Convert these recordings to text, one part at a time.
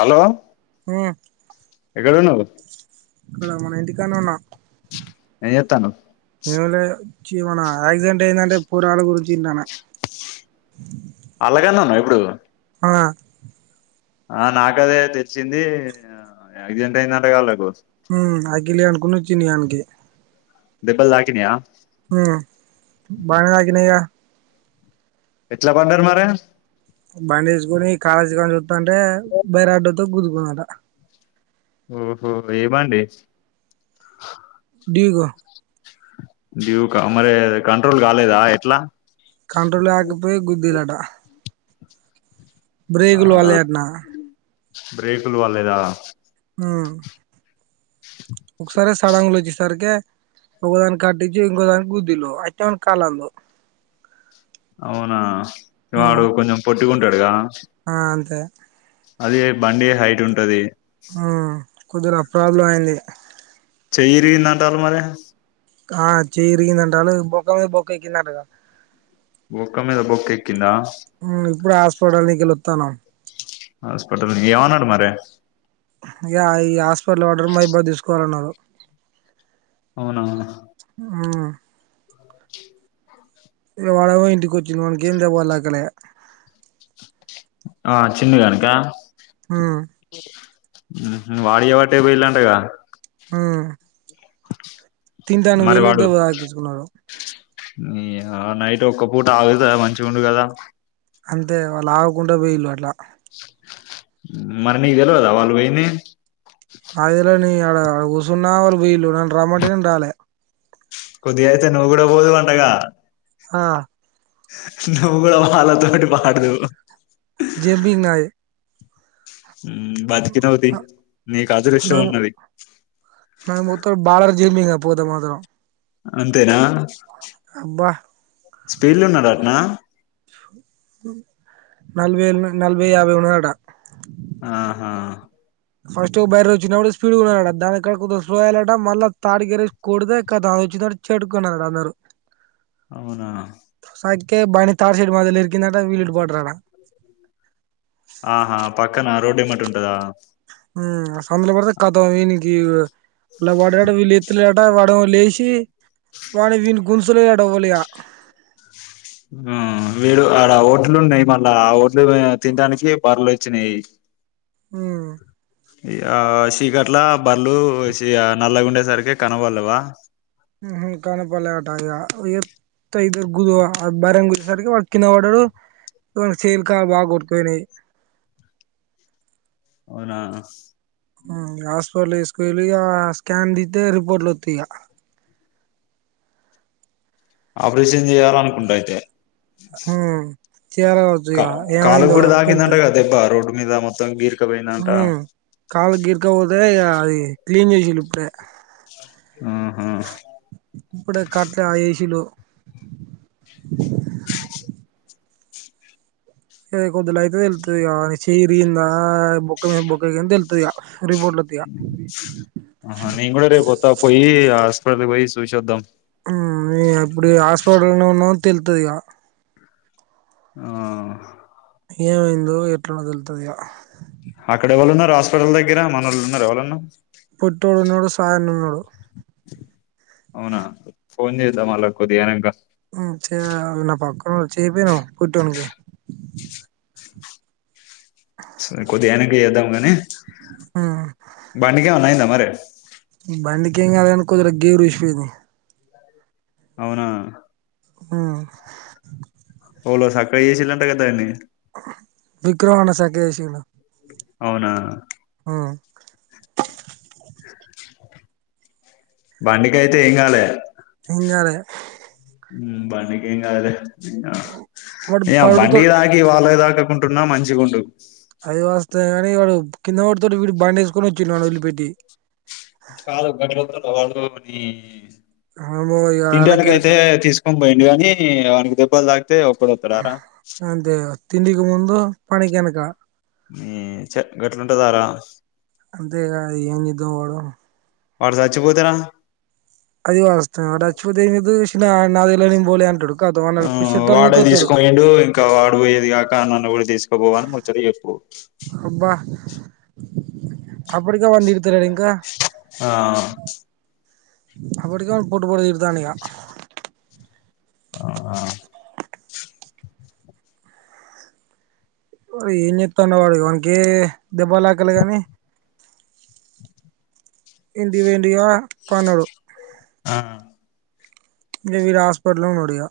Hello ఆ ఎక్కడున్నావ్ అక్కడ మన ఇంటి కనునా ఏం చేతనావ్ మన యాక్సిడెంట్ అయిందంటే పోరాల గురించి వింటాన్న వాళ్ల కన్నా న ఇప్పుడు ఆ ఆ నాకదే తెచ్చింది యాక్సిడెంట్ అయిందంట కదా వాళ్లకు హ్మ్ అఖిల్ గానికి ను చిన్ను గానికి దెబ్బలు దాకినయా బాగా తగినయ్ గా ఎట్లా పడ్డర్ మరి బండి వేసుకొని కాలేజీకనుంచి వస్తానంటే బారే అడ్డొ ఇంత కుదుకున్నాట ఓహో ఏ బండి డిగో డ్యూక మరి కంట్రోల్ కలేదా ఎట్లా కంట్రోల్ ఆకపోయి గుద్దిఅట ఆహ బ్రేకులు పడలేదట్నా బ్రేక్లు పడలేదా ఆ అ ఒకసారి సడంగు లో వచ్చిసరికిే ఒకదాని కటించిి ఇంకో దానికి గుద్దిలు అయితే వానికి కాలందవు అవునా ఇ వాడు కొంచెం పోట్ ట్టిగా ఉంటాడుగా ఆ అంతే అది బండి హైట్ ఉంటది ఆ కొద్దిగా ప్రాబ్లం అయింది చేయ్యే విరిగింది అంటల్లు మరి ఆ చెయ్యి విరిగింది అంటల్లు బొక్క మీద బొక్క అక్కిందంట కదా బొక్క మేద బొక్క ఎక్కింద ఇప్పుడే హాస్పిటల్క కేళివాతానం హాస్పిటల్ ఎవనాడు మరి ఇ ఈ హాస్పిటల్ వాడరు మైబా తీసుకోవాలన్నారు అవునవునా ఆ ఇగ వాడేమో ఇంటికి వచ్చిండు వాని కేం దెబ్బలు తకలే ఆ చిన్నగానీకా ఆ వాడు చేయబట్టే పోయిలాంటగా ఆ తింటానికి మరి పొఇల్లు వాడు దెబ్బ తాకించుకున్నారు ఈ ఆ నైట్ ఒక్క పూట ఆగుతే మంచిగా ఉండు కదా అంతే వాళ్ళు ఆగకుండా పోేయిలుు అట్లా మరి నీకు తెలువదా వాళ్ళు పోయిది నాకు తెలువది ఆడ ఆడ కూసున్న వాళ్ళు పోయిల్లు నన్ను రమ్మంటే నిను రాలె కొద్దిగా అయితే నువ్వు కూడా పోదు వండగా ఆ నువ్వు కూడా వాళ్ళ తోని జీబి నాది బతికినవుతి నీకు అదృష్టం నాకు ఉన్నది జిమ్మింగ పోతే మాత్రం అంతేనా అబ్బా స్పీడ్ లా ఉన్నడాటన నలభై నలభై యాభై ఉన్నడటా ఆహా ఫస్ట్ బయర్ వచ్చినప్పుడు స్పీడ్ గున్నాడు దానిక్కడ కొంత స్లోయలాట మళ్ళ తాడ్ గేరేసి కొడితే కథ వచ్చినడు చెటుకున్నాడు అందరు అవున కే బండి తాటసెట్టు మధలో కిరింకిందంట వీలీట్టు పద్దరట అహా పక్కన రోడ్ పేమెంట్ ఉంటదా ఉమ్ సందులబర్తే ఖతం ఈనికి ఈవ్ అలా వాడాడు వీలేతలేడట వాడో లేచి వాణివీన్ గున్సులేడాటా వోలియా ఉమ్ వీడు అడ ఓట్లు ఉన్నాయి మళ్ళా ఆ ఓట్లు తింటానికి బర్లు వచ్చినాయి ఉమ్ ఈగ చీకట్ల బర్లు నల్లగుండెసర్కి కనబడలేవ ఉహు కనపలే అట ఇగా ఎత్త ఇద్దరు బర్రెను గుద్దెసరికి వాడు కింద పడాడు వాడికి చెయ్లు కాల్లు బాగా కోట్కపోనై అనా హ్మ్ హాస్పిటల్ ఎస్కేల్లి ఇగా స్కాన్ దితే రిపోర్ట్లు వత్తే ఇగ ఆపరేషన్ చేయాలనుకుంట ఐతే ఉమ్ చేరవచు కా ఇగ కాలుకు ఏమైందో కూడా తాకిందంట తెల్తది కదా దెబ్బ రోడ్డు మీద మొత్తం గీర్కు హ్మ్ కాల్ గిర్క పొదె ఇగ అది క్లీన్ చేసిన్లు అంతే ఆహా ఇప్పుడే కట్లా ఎషిన్లు ఏద కొద్దిలైతే తెల్తదిగ అహ్ చెయ్ ఎర్గిందా బొక్క మీద బొక్క ఎరిగింద తెల్తది ఇగ రిపోర్ట్ వత్తయి ఇగ అహ్ నేను కూడా రేప్ వత్త పోయి ఇగ ఎప్పుడైతే పోయ్ సూశోద్దాం ఉమ్ అప్పుడిగ హాస్పిటల్లో నే ఉన్నావని తెల్తదిగ ఆ ఏమైందో ఎట్లునదో తెల్తదిగా అక్కడ ఎవ్వళ ఉన్నారు హాస్పిటల్ దగ్గర మనోళ్లు ఉన్నార్ ఎవలన్నా పొట్టొడున్నాడు సాయన్న వున్నాడు అవునా ఫోన్ చేసా వాళ్ళక్ కొద్ది గైనంకా ఉమ్ చెపొనవ్ పొట్టొనికి సరే కొద్దిగ ఐనాకి చేద్దాముగానే ఉమ్ బండిగవల్న మరే బండికి ఏం కాదని కొద్దిగ గేర్ రూసిపోయింది అవునా ఉమ్ ఎవలో సక్క చేసిందంటాగా దానీ విక్రమన్న సక్క చేసిండు అవునా హ్మ్మ్ బండికయితే ఏం కాలే ఏంకాలే ఊ బండికేంకాలే వాడు నీయవ్వ పడుతాడు బండికిదాకి వాళ్ళకు తా డుకుంటున్నా మంచిగుండు అది వాస్తవమే కాని వడు కింద వడుడుతోటి వీడు బండేసుకొని వచ్చిండు వాన్నోదిలి పెట్టి కాదు గట్ వాళ్ళ నీ [unintelligible] వామ్మో ఇగ ఆళ్ళకే తింటానికి ఎరక అయితే తీసుకొని పోయిండు కానీ అవనికి దెబ్బల్ తాకి అంతే కదా తిండికి ముందు పనికెనుక హ్మ్మ్ చ గట్లుంటదారా అంతేగా ఏం చేద్దాం వాడు వాడ్ సచ్చిపోతెనా అది వాస్తవమే వాడు సచ్చిపోతే ఏం చేద్దువు చిన్నగ నాకు తెలువనీ బోలే అంటడు ఆ వాడేతీసుకపోయిండు ఇంకా వాడు పోయేది కాక నన్ను కూడ తీ తీసుకపోవు అని ముచ్చట చెప్పు అప్పుటికే వాన్ని తిడుతలేడా ఇంకా ఆ అప్పటికే వాడు పొట్టుపొట్టుదిడుతాండు ఇగ ఆ ఏం చేత్తాండో వాడు వానకే దెబ్బల్తాకలే గానీ ఇండి వి విండుగా పనుడు ఆ ఇగ వీడు హాస్పటల్లనే ఉన్నడిగ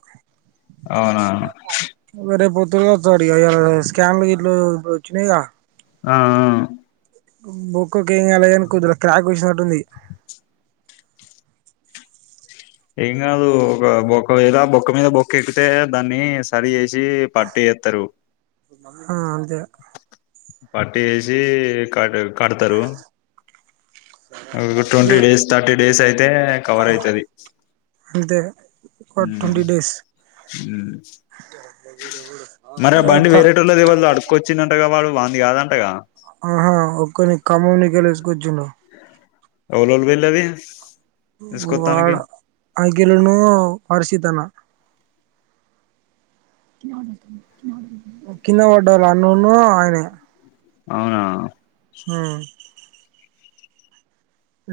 అవునా [unintelligible] వత్తాడు ఇగ ఇయాల స్కాన్లు ఇట్లు వచ్చినయి గా ఆ బొక్కకి ఏంకాలే కాని కుదిర క్రాక్ వొచ్చినట్టుంది ఏం కాదు ఒక బొక్క ఏదా బొక్క మీద బొక్క ఎక్కితే దాన్ని సరి చేసి పట్టి ఏత్తరు ఆ అంతే పట్టి వేసి కట్ కడతరు అది ఒక ఇగ ట్వంటీ డేస్ థట్టీ డేసై తే కవర్ అయితది అంతే ఒక మ్మ్ ట్వంటీ డేస్ మరి ఆ బండి త వేరేటోళ్ళది వాళ్ళు అడుకుొచ్చినట్టుగా వాళ్ళు ది కాదంటగా ఆహా ఓకని కమ్మం నిగల్ ఎందుకొచ్చిండు ఎవులల్ విల్లవి వాళ అఐగళలను అర్షిత్ అన్న కింద పడ్డారు అన్నును ఆయనే అవునా హ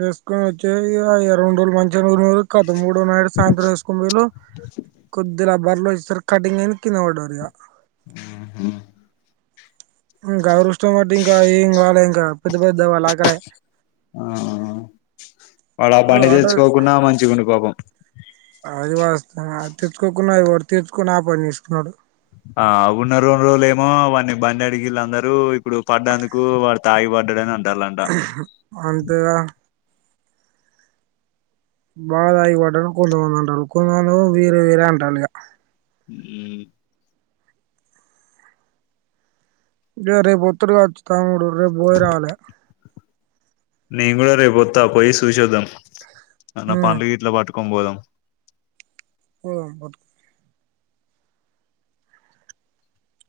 వేసుకొని వచ్చే ఇగ ఇగ రొండు రోజులు మంచి ఊరు మీరు కాదు మూడో నాడు సాయంత్రం వేసుకొని పొయిల్లు కొద్ది బర్లో యిస్తార్ కటింగ్ కింద పడ్డారు ఇగ హ్మ్ మ్మ్ గదురుస్త్ చోమటి ఇంకా ఏం గాలే ఇంగ పెద్ద పెద్దవళ్లాకడే ఆ వాళ్ళ పని ఆటో తెచ్చుకోకుండా మంచి గుని కోపం అది వాస్తవమే తెచ్చుకోకున్నాఅయిపోవ్ తెచ్చుకొని ఆ పని చేసుకున్నాడు ఆ ఉన్న రోండు రోజులు ఏమో వాడిని బండి అడికిీళ్ళ అందరు ఇప్పుడు పడ్డందుకు వాడు తాయి పడ్డాడని అంట అంతే గద బాగా తాగి పడ్డరు కొంతమంది అంటరు కొంతమంది వీరే వీరే అంటాలి ఇక మ్మ్ ఇగ రేపు ఒత్తురీగా వచ్చి తాముడు రేపు పోయ్ రావాలే నేను కూడా రేపుొత్తా పోయి సూసోదం ఆ ఉమ్ పండ్లు గిట్ల పట్ కంబోధం హు [unintelligible]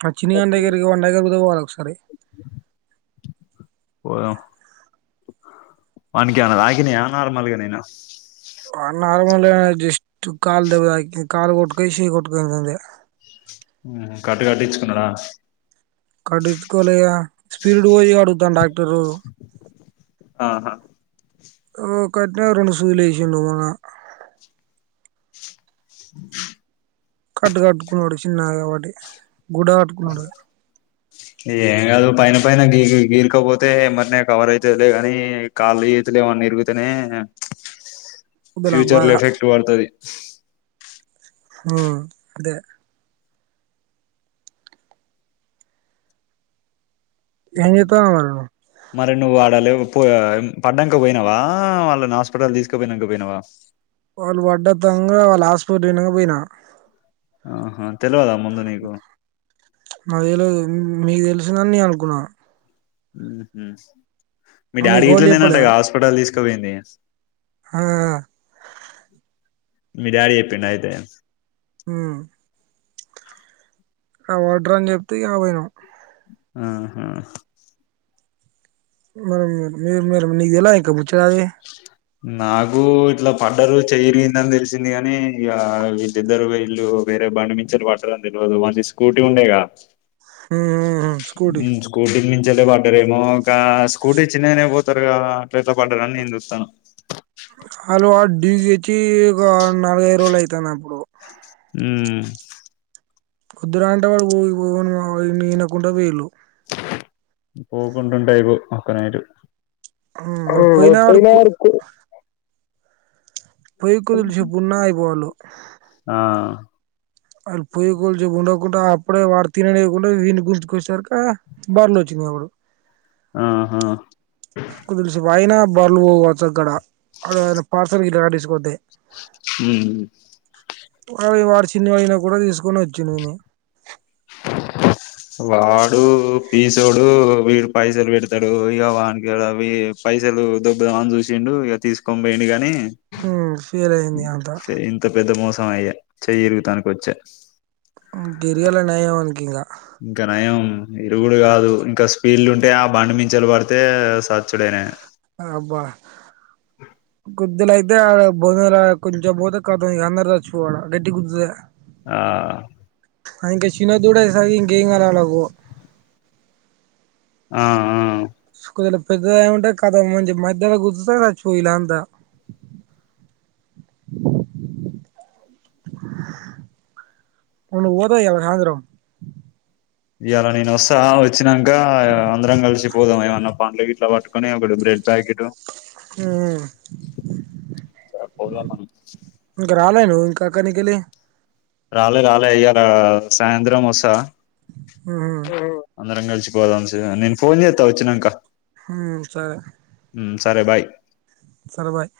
ఆ చిన్ని గాని దగ్గరకి వాన్ దగ్గరక్ నువ్ వాళ ఒకసారి పొదం వానికి ఏమన్న తాకినయ నార్మల్గా నేనా హ్మ్ లేదన్న జస్ట్ కాల్ దెబ తాకింది కాలు కోట్కేసి ఇది కొట్టుకంతంద మ్మ్ కట్టు కట్టించుకున్నాడా కట్టిచుకోలేద్ అన్న స్పీడ్ పోయిర అడుగుతాండ్ డాక్టరు ఆహా ఒకటో రొండు సూదులు ఎషిర్రు మళ్ళ కట్టు కట్టుకున్నాడు చిన్నగా వాటి గుడ కటుకున్నాడు ఏం కాదు పైన పైన గీ గీ గీర్కపోతే మరినా కవర్ అయితులే కాని కాళ్ళు చేతులు ఏమని ఇరుగుతేనే పొద్దున ఫ్యూచర్ల బాగా ఎఫెక్ట్ వడుతుది ఉ అంటే ఏం జేత్తవ్ అవ్వ నువ్వు మరి నువ్వు ఆడా లెవ్ పో పడ్డంక పోయినావా వాళ్ళని హాస్పిటల్ తీసుకపోయినంక పోయినావా వాళ్ళు పడ్డ దంగా వాళ్ళు హాస్పిటల్ పోయినాక పోయిన ఆహా తెలవదా ముందు నీకు నాకు తెలవదు మీకు తెలు నన్నీ అనుకున్నా అ హ మీ డాడీ నీకెవలు చెప్పలే గిట్లనేనాటగా హాస్పిటల్ తీసుకు వెంది ఆ మీ డాడీ చెప్పిండా అయితే ఉ ఆ వడ్రంగి చెప్తే ఇగ పోయినం ఆ హా మరి మీరు మీరు నీకు తెల్వదా బుచ్చగనిది నాకు ఇట్లా పడ్డరు చేయి ఇరిగిందని తెలిసింది కాని ఇక వీళ్ళిద్దరు వేయిళ్ళు వేరే బండి మించలి పడ్డరని తెలవదు వాంది స్కూటీ ఉండేగా ఉమ్ స్కూటీ ఉ స్కూటీ మించలే వడ్ ఏమో అక్క స్కూటీ చిన్నగానే పోతారు కదా అట్లా ఏ పడ్డరని నేను చూస్తాన. అలో డీజే కి ఒక నాలుగైదు రోజులు అయితాంది అప్పుడు. ఉ వద్దురా అంటే వాడు ఊరికి పోన్ మామ అని ఇనకుంట పోయిళ్ళు పోకుంట ఉంటే ఐపోవ్ ఒక్క నైట్ ఆ పోయినా వాడు ఒప్పాయినా అడుక్కు పోయి కొద్దిషేపు ఉన్న ఐపోళ్ళు. ఆ వాళ్ళు పోయ్ కోదిసేపు ఉండకుండా అప్పుడే వాడు తిననివ్వకుండా వీన్ని గుంజుకచ్చే వరకి ఆ బర్లు అచ్చి మీద పడు ఆహా కొద్దిసేపు ఆగినా బర్లు పోవచ్చు కావచ్చు అక్కడ అడా ఎమన్నా పార్సల్ గిట్లా కట్టించుకుంటే ఉ అ వాడు చిన్నివయినా కూడా తీసుకొని వచ్చిండు విన్ని వాడు పీసోడు వీడు పైసలు పెడతాడు, ఇక వాని కాడ పైసలు దోబ్బుదాం అని చూసిండు ఇక తీసుకొని పోయిండు గని ఉ ఫీల్ అయ్యింది అంత ం అయ్యా చెయి తిరుగుతానికి వచ్చా ఇరగలే నయం వానికి ఇగ ఇంకా నయం ఇరుగుడు కాదు ఇంకా స్పీడ్లు ఉంటే ఆ బండి మించలి పడితే స అబ్బా కొద్దుల అయితే ఆ బొందల కొంచెం పోతే ఖతం అందర్ సచ్చిపోవుడే గట్టిగ గుద్దతే ఆ అ ఇంకా చిన్న దూడ సాది ఇంకేయింగాలాలకు అ ఆ [unintelligible] పెద్దది అయి ఉంటే కద మంచి మధ్యలో గుద్దుతే చచ్చిపోవు వీళ్లంతా, నువ్ వోతాం ఇయాల సాయంత్రం ఇయాలా నేను వస్సా వచ్చినాంక అందరం కలిసి పోదాం. ఏమన్నా పండ్లు గిట్లా పట్టుకొని ఒక బ్రెడ్ ప్యాకెట్ హ్మ్ పోదాం మనం ఇంక రాలేను ఇంక కెలి రాలే రాలే అయ్యగారు సాయంత్రం వస్సారా ఉమ్ హు అందరం కలిసిపోదాం సీజన్ నేను ఫోన్ చేత్తా వచ్చినాంక హ్మ్ సరే మ్మ్ సరే బాయ్ సరే బాయ్